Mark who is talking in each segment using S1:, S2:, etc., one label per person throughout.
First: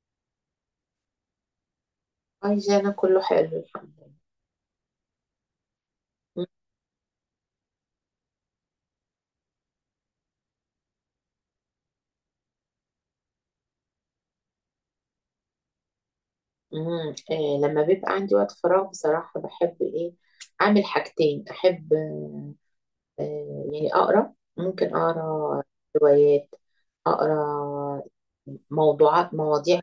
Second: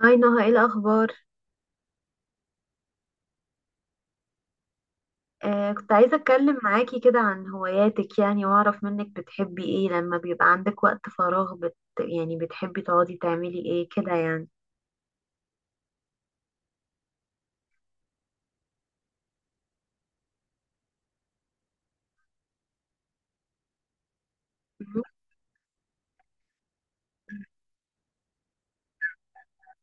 S1: هاي نهى ايه الاخبار؟
S2: عايزة أنا كله حلو الحمد
S1: آه كنت عايزه
S2: لله.
S1: اتكلم معاكي كده عن هواياتك, يعني واعرف منك بتحبي ايه لما بيبقى عندك وقت فراغ, يعني بتحبي تقعدي تعملي ايه كده يعني.
S2: أمم، آه، لما بيبقى عندي وقت فراغ بصراحة بحب إيه أعمل حاجتين. أحب آه، آه، يعني أقرأ، ممكن
S1: مهم.
S2: أقرأ روايات، أقرأ موضوعات، مواضيع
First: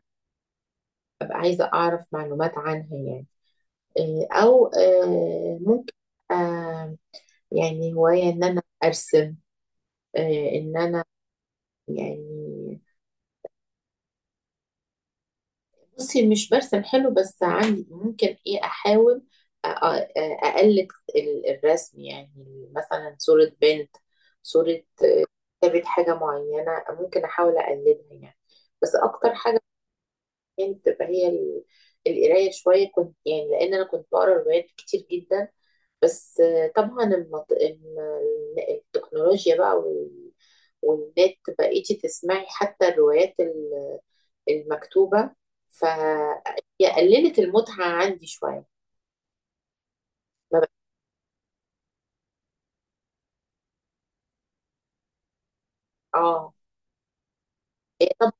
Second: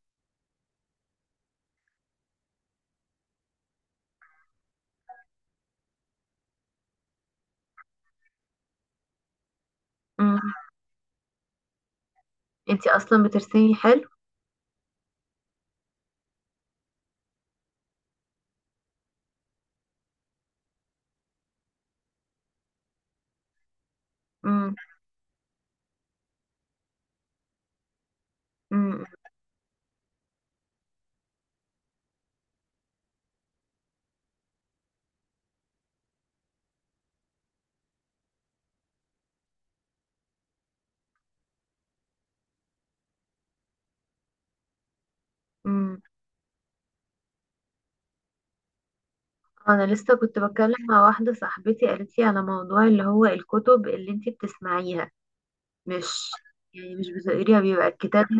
S2: أبقى عايزة أعرف معلومات عنها يعني. أو ممكن آه، يعني هواية إن أنا أرسم،
S1: امم
S2: إن أنا يعني.
S1: انتي اصلا بترسمي حلو.
S2: بصي مش برسم حلو بس عندي ممكن ايه احاول اقلد الرسم، يعني مثلا صورة بنت،
S1: امم
S2: صورة، كتابة حاجة معينة ممكن احاول اقلدها يعني. بس
S1: امم
S2: اكتر حاجة يعني بتبقى هي القراية شوية، كنت يعني، لان انا كنت بقرا روايات كتير جدا. بس طبعا التكنولوجيا بقى والنت بقيتي تسمعي حتى الروايات المكتوبة،
S1: امم
S2: فهي قللت المتعة عندي شوية.
S1: انا لسه كنت
S2: ما بقى-
S1: بتكلم مع واحده صاحبتي قالت لي على موضوع اللي هو الكتب اللي انتي بتسمعيها. مش
S2: اه.
S1: يعني مش بتقريها بيبقى
S2: إيه،
S1: الكتاب.
S2: طب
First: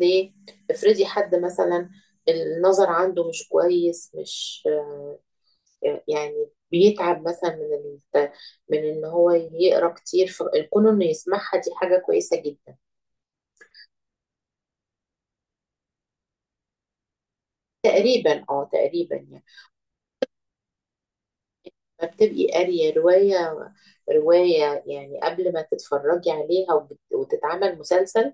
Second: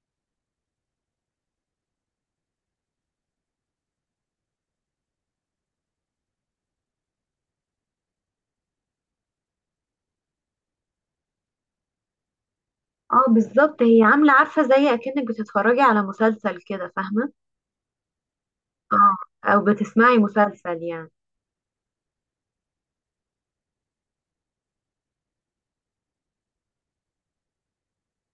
S2: ليه؟ افرضي حد مثلا النظر عنده مش كويس، مش يعني بيتعب مثلا من ال... من ان هو يقرا كتير، فكون انه يسمعها دي حاجة كويسة جدا.
S1: اه بالظبط, هي عامله عارفه زي اكنك بتتفرجي على مسلسل كده, فاهمه؟
S2: تقريبا، اه،
S1: اه,
S2: تقريبا يعني.
S1: او بتسمعي مسلسل يعني.
S2: ما بتبقي قارية رواية، يعني قبل ما تتفرجي عليها وتتعمل مسلسل،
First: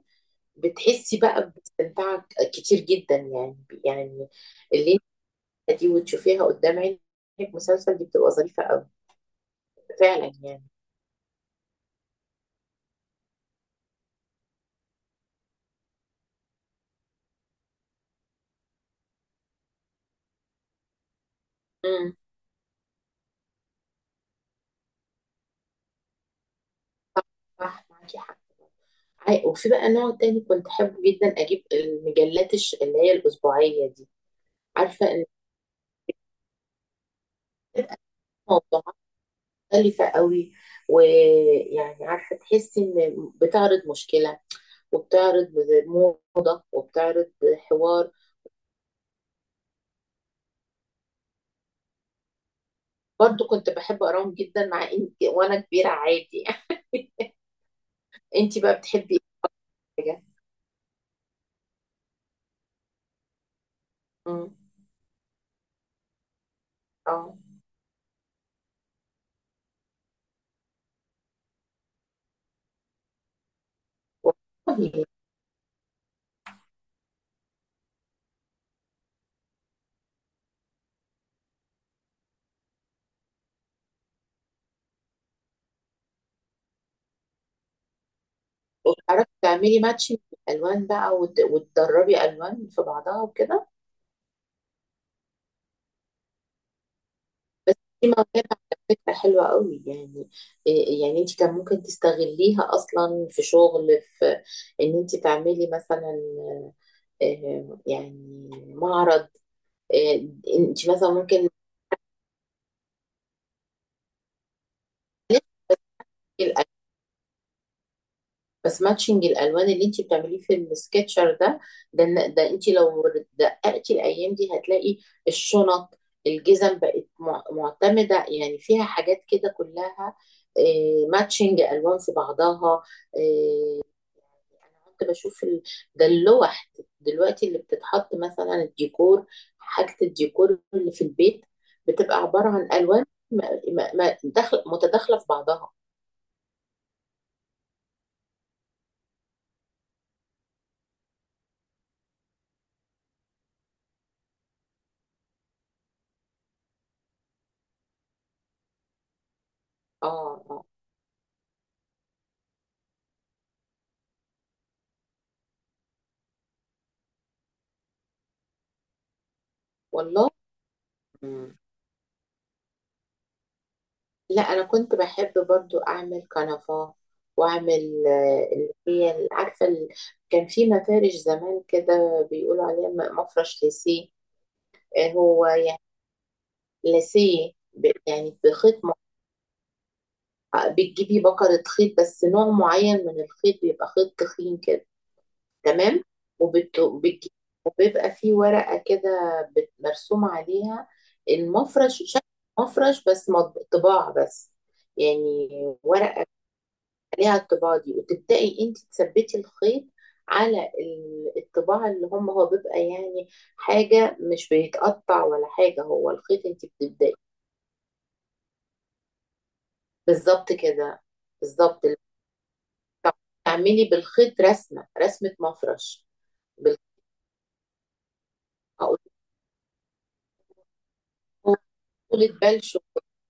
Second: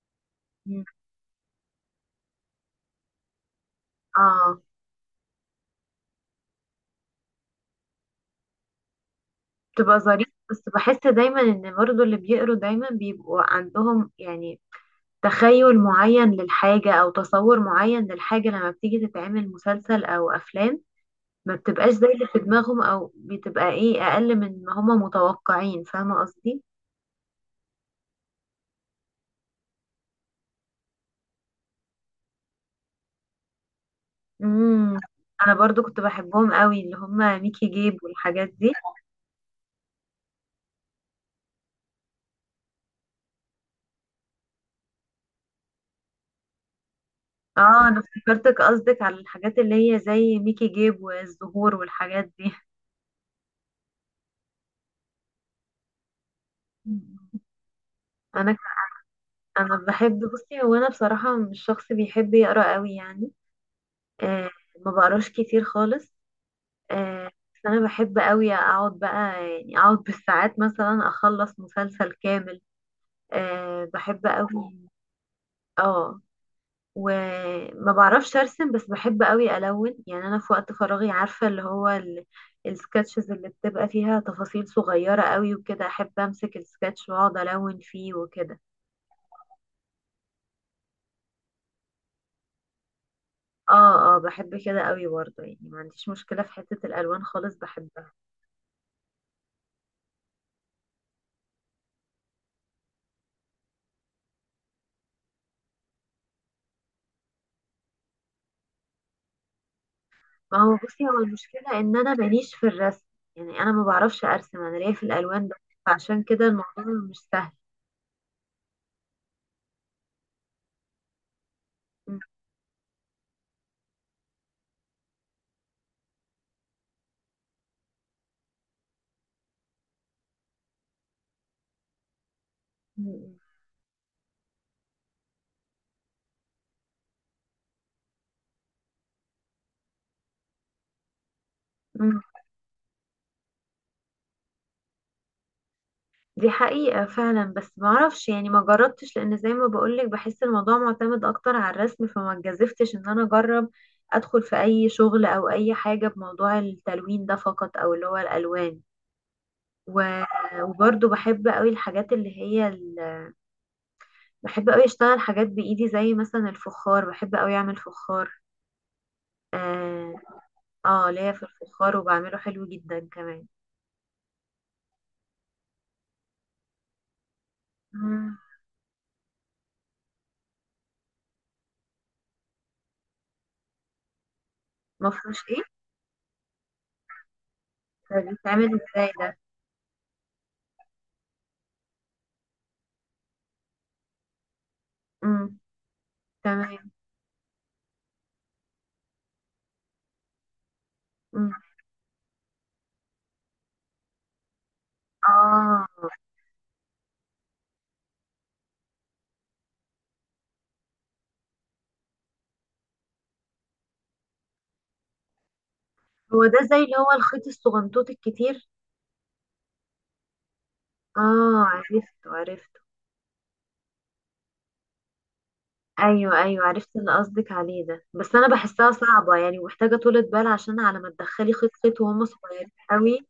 S1: مم.
S2: بتحسي بقى باستمتاع كتير جدا يعني، يعني
S1: اه
S2: الليلة دي وتشوفيها قدام عينك مسلسل دي، بتبقى ظريفة أوي.
S1: بتبقى ظريفة,
S2: فعلا
S1: بس
S2: يعني.
S1: بحس دايما ان برضو اللي بيقروا دايما بيبقوا عندهم يعني تخيل معين للحاجة او تصور معين للحاجة. لما بتيجي تتعمل مسلسل او افلام ما بتبقاش زي
S2: امم،
S1: اللي في دماغهم او بتبقى ايه اقل من ما هما متوقعين, فاهمة قصدي؟
S2: صح، صح معاكي حق. عاي- وفي بقى نوع تاني كنت أحب جدا أجيب المجلات اللي هي الأسبوعية دي،
S1: امم,
S2: عارفة، إن
S1: انا برضو كنت بحبهم قوي اللي هما ميكي جيب والحاجات دي.
S2: موضوعات مختلفة قوي، ويعني عارفة تحسي إن بتعرض مشكلة، وبتعرض موضة، وبتعرض
S1: اه انا
S2: حوار.
S1: افتكرتك قصدك على الحاجات اللي هي زي ميكي جيب والزهور والحاجات دي.
S2: برضو كنت بحب أقراهم جدا، مع إن وأنا كبيرة عادي.
S1: انا
S2: انتي بقى بتحبي
S1: انا
S2: ايه
S1: بحب,
S2: حاجه؟
S1: بصي هو انا بصراحه مش شخص بيحب يقرا قوي يعني. آه,
S2: امم،
S1: ما بقراش كتير خالص. آه
S2: اه،
S1: بس انا بحب قوي اقعد بقى, يعني اقعد بالساعات مثلا اخلص مسلسل كامل. آه بحب قوي.
S2: والله.
S1: اه وما بعرفش ارسم, بس بحب قوي الون. يعني انا في وقت فراغي, عارفه اللي هو السكتشز اللي بتبقى فيها تفاصيل صغيره قوي وكده, احب امسك السكتش واقعد الون فيه وكده.
S2: وبتعرفي تعملي ماتشنج الالوان بقى وتدربي الوان في بعضها وكده.
S1: اه اه بحب كده قوي برضه, يعني ما عنديش مشكلة في حتة الألوان خالص,
S2: دي
S1: بحبها.
S2: موهبه على فكره حلوه قوي يعني. إيه- يعني انت كان ممكن تستغليها اصلا في شغل، في ان انت تعملي مثلا يعني معرض، آه،
S1: ما هو
S2: انت
S1: بصي,
S2: مثلا
S1: هو
S2: ممكن،
S1: المشكلة ان انا ماليش في الرسم, يعني انا ما بعرفش ارسم, انا ليا في الألوان بس, فعشان كده الموضوع مش سهل.
S2: بس ماتشنج الالوان اللي انت بتعمليه في السكتشر ده، ده
S1: م-
S2: إن- ده انت لو دققتي الايام دي هتلاقي الشنط، الجزم بقت مع- معتمده يعني، فيها حاجات كده كلها ماتشنج الوان في بعضها.
S1: م-
S2: آه، انا كنت بشوف ده اللوح دلوقتي اللي بتتحط مثلا الديكور، حاجه الديكور اللي في البيت بتبقى
S1: م-.
S2: عباره عن الوان م- م- داخل- متداخله في بعضها.
S1: دي حقيقة فعلا, بس ما اعرفش, يعني ما جربتش, لان زي ما بقولك بحس الموضوع معتمد اكتر على الرسم, فما اتجذفتش ان انا اجرب ادخل في اي شغل او اي حاجة بموضوع التلوين ده فقط, او اللي هو الألوان.
S2: اه
S1: و...
S2: آه.
S1: وبرضه بحب قوي الحاجات اللي هي, بحب قوي اشتغل حاجات بايدي زي مثلا الفخار, بحب قوي اعمل فخار. اه,
S2: والله،
S1: آه ليا في الفخار وبعمله حلو جدا كمان.
S2: لا انا كنت بحب برضو اعمل كنفة، واعمل
S1: مم.
S2: اللي هي ال- عارفه ال- كان في مفارش زمان كده بيقولوا عليها م- مفرش ليسيه،
S1: مفروش
S2: هو
S1: ايه؟
S2: يعني ليسيه ب-
S1: ده
S2: يعني
S1: بيتعمل
S2: بخيط م-
S1: ازاي ده؟
S2: بتجيبي بكرة خيط، بس نوع معين من الخيط بيبقى خيط تخين كده.
S1: مم.
S2: تمام، وبت...
S1: تمام.
S2: بتجي- وبيبقى فيه ورقة كده بت- مرسومة عليها
S1: مم.
S2: المفرش، شكل مفرش بس مط- طباع بس يعني،
S1: اه
S2: ورق عليها الطباعة دي، وتبدأي انت تثبتي الخيط على ال- الطباعة اللي هم هو بيبقى يعني حاجة مش بيتقطع ولا حاجة، هو
S1: هو
S2: الخيط
S1: ده
S2: انت
S1: زي اللي هو
S2: بتبدأي.
S1: الخيط الصغنطوط الكتير؟
S2: بالظبط كده،
S1: اه,
S2: بالظبط،
S1: عرفته عرفته.
S2: تعملي بالخيط رسمة، رسمة مفرش.
S1: ايوه ايوه,
S2: بال-
S1: عرفت اللي قصدك عليه ده, بس انا بحسها
S2: هقول
S1: صعبة يعني ومحتاجة طولة بال, عشان على ما تدخلي
S2: لكم
S1: خيط خيط وهم
S2: طولة بال
S1: صغيرين
S2: شو؟
S1: قوي.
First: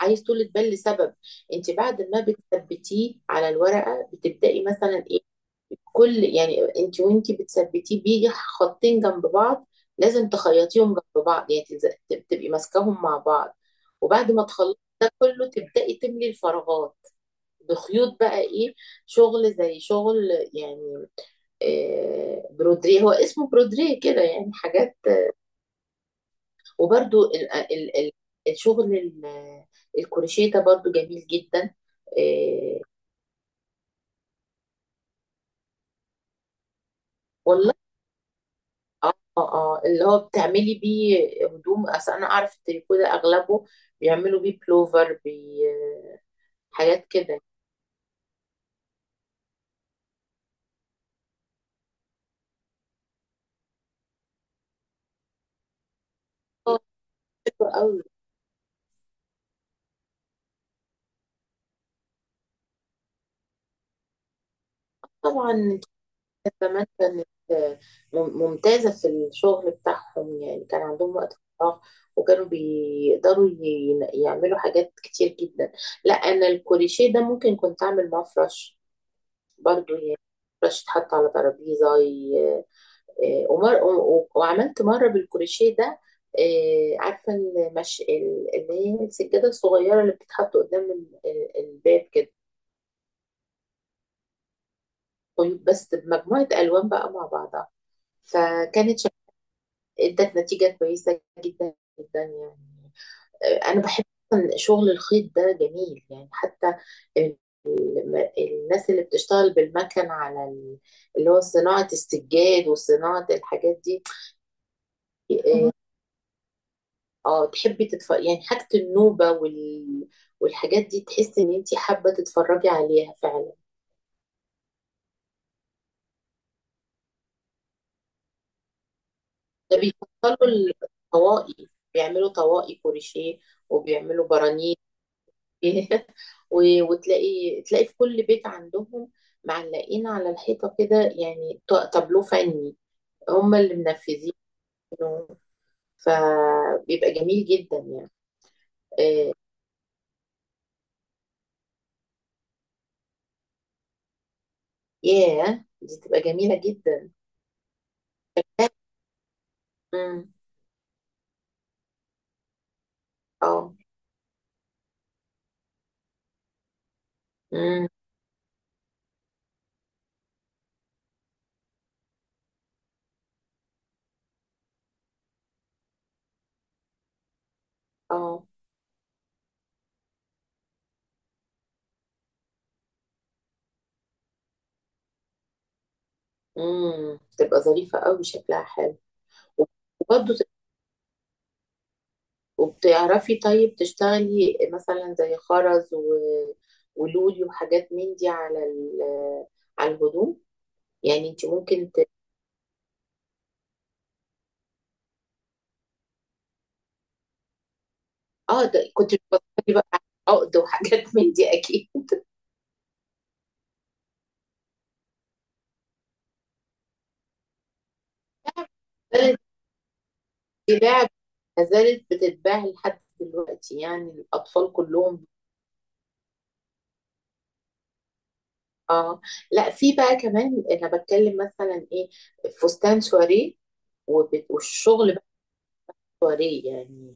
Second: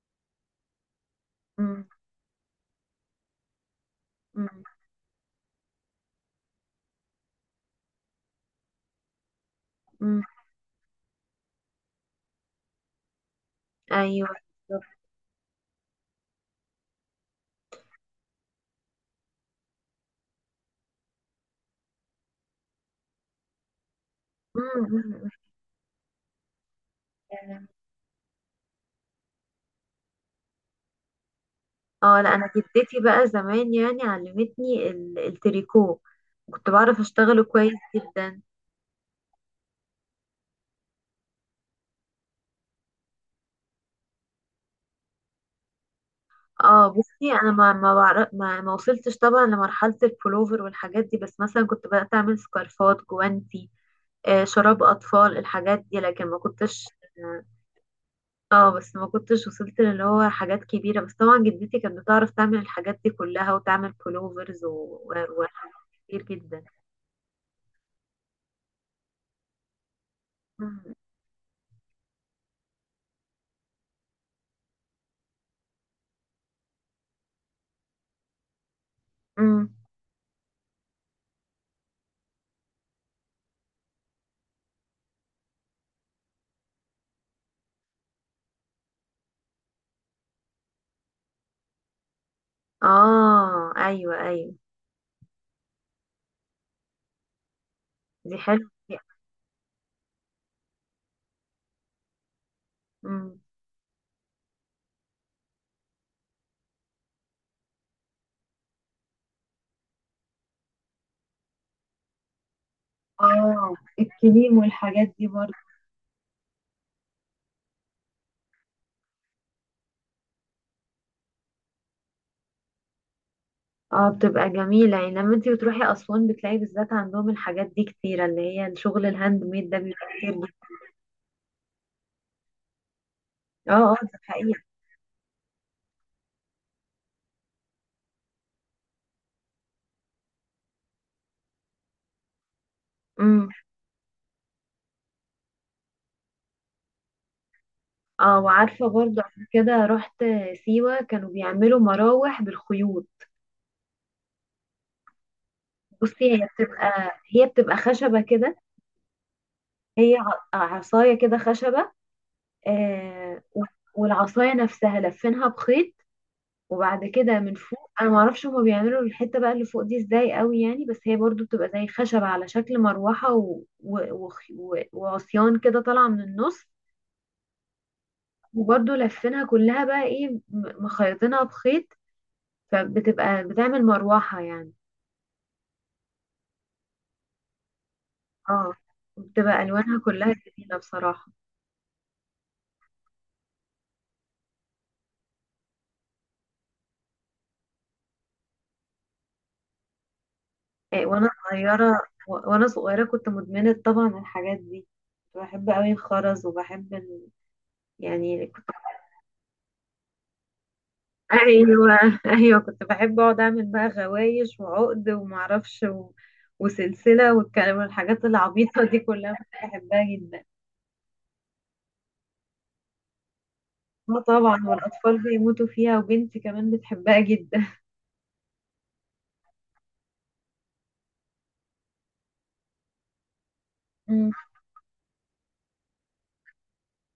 S2: عايز طولة بال لسبب، انت
S1: مم.
S2: بعد ما بتثبتيه على الورقة
S1: مم.
S2: بتبدأي مثلا ايه؟ كل يعني انت وانت بتثبتيه بيجي خطين جنب بعض،
S1: مم.
S2: لازم تخيطيهم جنب بعض يعني تز- تبقي ماسكاهم مع بعض،
S1: ايوه.
S2: وبعد ما تخلصي
S1: بالظبط.
S2: ده كله تبدأي تملي الفراغات بخيوط بقى ايه، شغل زي شغل يعني برودريه، هو اسمه برودريه كده يعني، حاجات.
S1: مم.
S2: وبرده ال
S1: مم.
S2: ال ال الشغل ال- الكروشيه ده برضو جميل جدا.
S1: اه لا, انا
S2: آه،
S1: جدتي بقى زمان يعني علمتني التريكو, كنت بعرف اشتغله
S2: والله،
S1: كويس جدا.
S2: اه اه، اللي هو بتعملي بيه هدوم، اصل انا اعرف التريكو ده اغلبه بيعملوا بيه بلوفر بي،
S1: اه
S2: حاجات
S1: بصي
S2: كده.
S1: انا ما ما, بعرف ما, ما وصلتش طبعا لمرحله البولوفر والحاجات دي, بس مثلا كنت بدات اعمل سكارفات, جوانتي, آه شراب اطفال, الحاجات دي, لكن ما
S2: اه،
S1: كنتش.
S2: حلوة قوي.
S1: اه بس ما كنتش وصلت اللي هو حاجات كبيره, بس طبعا جدتي كانت بتعرف تعمل الحاجات دي كلها وتعمل بولوفرز
S2: طبعا
S1: وحاجات
S2: انت
S1: كتير
S2: عارفة
S1: جدا.
S2: زمان كانت مم- ممتازة في الشغل بتاعهم يعني،
S1: مم.
S2: كان عندهم وقت فراغ، وكانوا بيقدروا يعملوا حاجات كتير جدا. لا انا الكوريشيه ده ممكن كنت اعمل معاه فرش
S1: مم.
S2: برضو يعني، فرش يتحط على ترابيزة. ومر... و- وعملت مرة بالكروشيه ده عارفة المش... ال- اللي هي السجادة الصغيرة اللي بتتحط قدام ال- ال- الباب كده.
S1: اه ايوه ايوه.
S2: طيب بس بمجموعة ألوان بقى مع بعضها،
S1: دي حلوه.
S2: فكانت شك... ادت نتيجة كويسة جدا، جدا يعني. أنا بحب أصلاً شغل الخيط ده جميل يعني، حتى ال- الم- الناس اللي بتشتغل بالمكن على ال- اللي هو صناعة السجاد وصناعة
S1: اه
S2: الحاجات دي.
S1: الكليم والحاجات دي برضه.
S2: آه، اه تحبي تتفرجي يعني حاجة النوبة والحاجات دي، تحسي ان انتي حابة تتفرجي عليها فعلا.
S1: اه بتبقى جميلة يعني لما انتي بتروحي أسوان بتلاقي بالذات عندهم الحاجات دي كتيرة, اللي هي الشغل الهاند ميد
S2: ده
S1: ده بيبقى كتير جدا.
S2: بيفصلوا الطواقي، بيعملوا طواقي كروشيه،
S1: اه اه ده
S2: وبيعملوا
S1: حقيقي.
S2: برانيت. وتلاقي، تلاقي في كل بيت عندهم معلقين على الحيطة كده يعني، ط- تابلو فني
S1: امم.
S2: هم اللي منفذينه، فبيبقى جميل جدا يعني.
S1: اه وعارفة برضه
S2: آه،
S1: قبل كده رحت سيوة كانوا بيعملوا مراوح بالخيوط.
S2: ياه دي تبقى
S1: بصي هي
S2: جميلة جدا.
S1: بتبقى, هي بتبقى خشبة كده, هي
S2: مم،
S1: عصاية كده خشبة. آه,
S2: اه،
S1: والعصاية نفسها لفينها بخيط, وبعد كده من
S2: مم،
S1: فوق انا معرفش هما بيعملوا الحته بقى اللي فوق دي ازاي قوي يعني, بس هي برضو بتبقى زي خشب على شكل مروحه وعصيان كده طالعه من النص,
S2: اه،
S1: وبرضو لفينها كلها بقى ايه, مخيطينها بخيط, فبتبقى بتعمل مروحه يعني.
S2: امم، تبقى ظريفة قوي شكلها
S1: اه
S2: حلو.
S1: بتبقى الوانها كلها
S2: وبرضه ت-
S1: جميله بصراحه.
S2: وبتعرفي طيب تشتغلي مثلا زي خرز ولولي وحاجات من دي على على الهدوم،
S1: إيه وانا
S2: يعني انت ممكن
S1: صغيره,
S2: ت...
S1: وانا صغيره كنت مدمنه طبعا الحاجات دي, كنت بحب قوي الخرز وبحب يعني
S2: اه
S1: كنت.
S2: ده كنت بتفكري بقى على عقد وحاجات من دي اكيد.
S1: ايوه ايوه كنت بحب اقعد اعمل بقى غوايش وعقد ومعرفش وسلسله والكلام والحاجات العبيطه دي كلها,
S2: زالت
S1: كنت بحبها جدا.
S2: بتتباع، ما زالت بتتباع لحد دلوقتي يعني
S1: اه طبعا,
S2: الاطفال
S1: والاطفال
S2: كلهم.
S1: بيموتوا فيها, وبنتي كمان بتحبها جدا.
S2: اه. لا في بقى كمان انا بتكلم مثلا ايه، فستان سواريه،
S1: مم.
S2: وبت... والشغل بقى سواريه يعني،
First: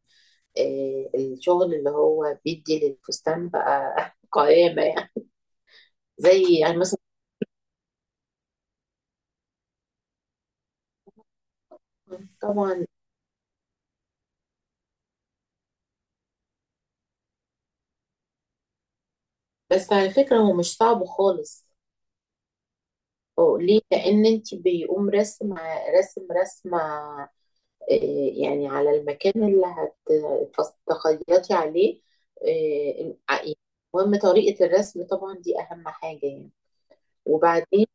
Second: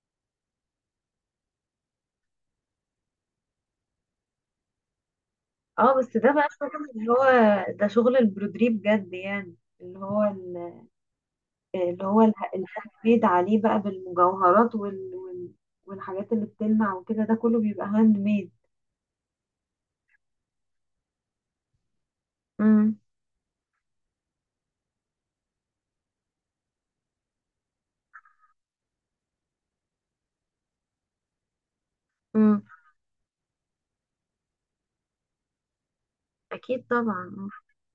S2: الشغل اللي هو بيدي للفستان بقى قيامة يعني،
S1: اه بس ده بقى
S2: زي يعني
S1: شغل
S2: مثلا.
S1: اللي هو, ده شغل البرودري بجد يعني, اللي هو اللي هو اله-
S2: طبعا.
S1: الهاند ميد عليه بقى بالمجوهرات والحاجات اللي بتلمع وكده, ده كله بيبقى هاند ميد.
S2: بس على فكرة هو مش صعب خالص،
S1: امم.
S2: هو ليه؟ لأن انت بيقوم رسم، رسمة آه، يعني على المكان اللي هتخيطي عليه.
S1: امم.
S2: آه، المهم طريقة الرسم طبعا دي أهم حاجة يعني.
S1: اكيد طبعا.
S2: وبعدين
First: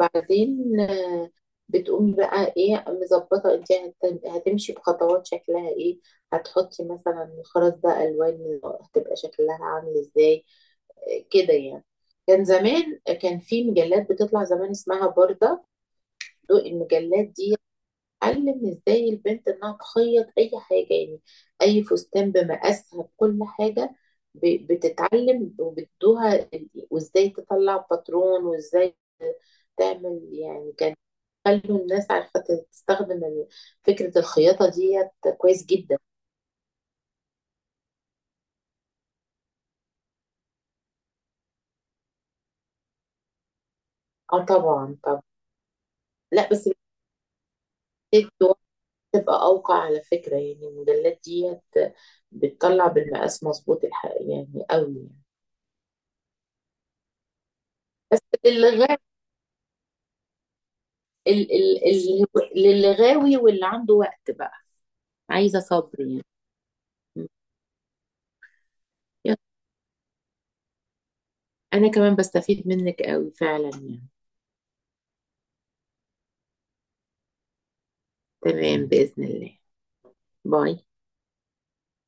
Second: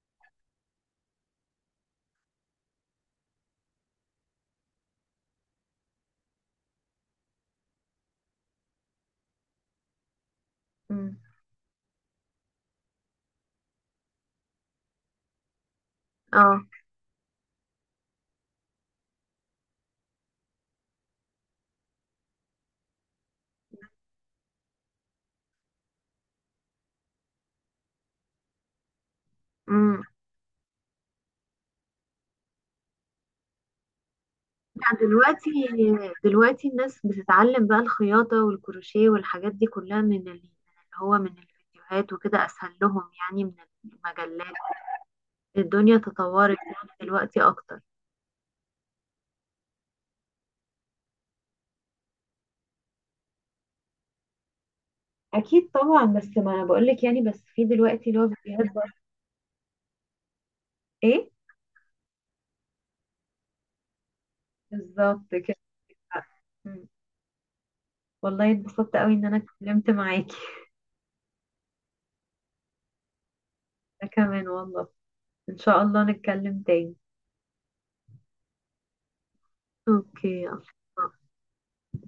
S2: بعدين آه، بتقومي بقى ايه مظبطه انت، هت- هتمشي بخطوات شكلها ايه، هتحطي مثلا الخرز ده الوان هتبقى شكلها عامل ازاي،
S1: امم.
S2: كده يعني. كان زمان كان في مجلات بتطلع زمان اسمها بوردة،
S1: اه.
S2: دول المجلات دي علم ازاي البنت انها تخيط اي حاجه يعني، اي فستان بمقاسها بكل حاجه، ب- بتتعلم وبتدوها ال- وازاي تطلع باترون وازاي تعمل يعني، كان خلوا الناس عارفة تستخدم ال- فكرة الخياطة ديت
S1: دلوقتي
S2: كويس جدا.
S1: دلوقتي الناس بتتعلم بقى الخياطة والكروشيه والحاجات دي كلها من من اللي هو من الفيديوهات, وكده أسهل لهم يعني من
S2: اه
S1: المجلات.
S2: طبعا، طبعا.
S1: الدنيا
S2: لا
S1: تطورت
S2: بس
S1: يعني دلوقتي أكتر.
S2: محتاج وقت تبقى أوقع على فكرة يعني، الموديلات ديت بتطلع بالمقاس مظبوط، الحق يعني قوي يعني.
S1: اكيد طبعا, بس ما انا بقول لك يعني, بس في دلوقتي اللي
S2: بس
S1: هو فيديوهات
S2: للي
S1: برضه.
S2: غاوي،
S1: إيه؟
S2: للي غاوي واللي عنده وقت بقى،
S1: بالظبط كده.
S2: عايزة صبر يعني.
S1: مم. والله اتبسطت قوي ان انا
S2: يلا،
S1: اتكلمت معاكي.
S2: أنا كمان بستفيد منك قوي فعلا يعني.
S1: انا كمان والله, ان شاء الله نتكلم تاني.
S2: تمام بإذن الله.
S1: أوكي,
S2: باي.
S1: يلا.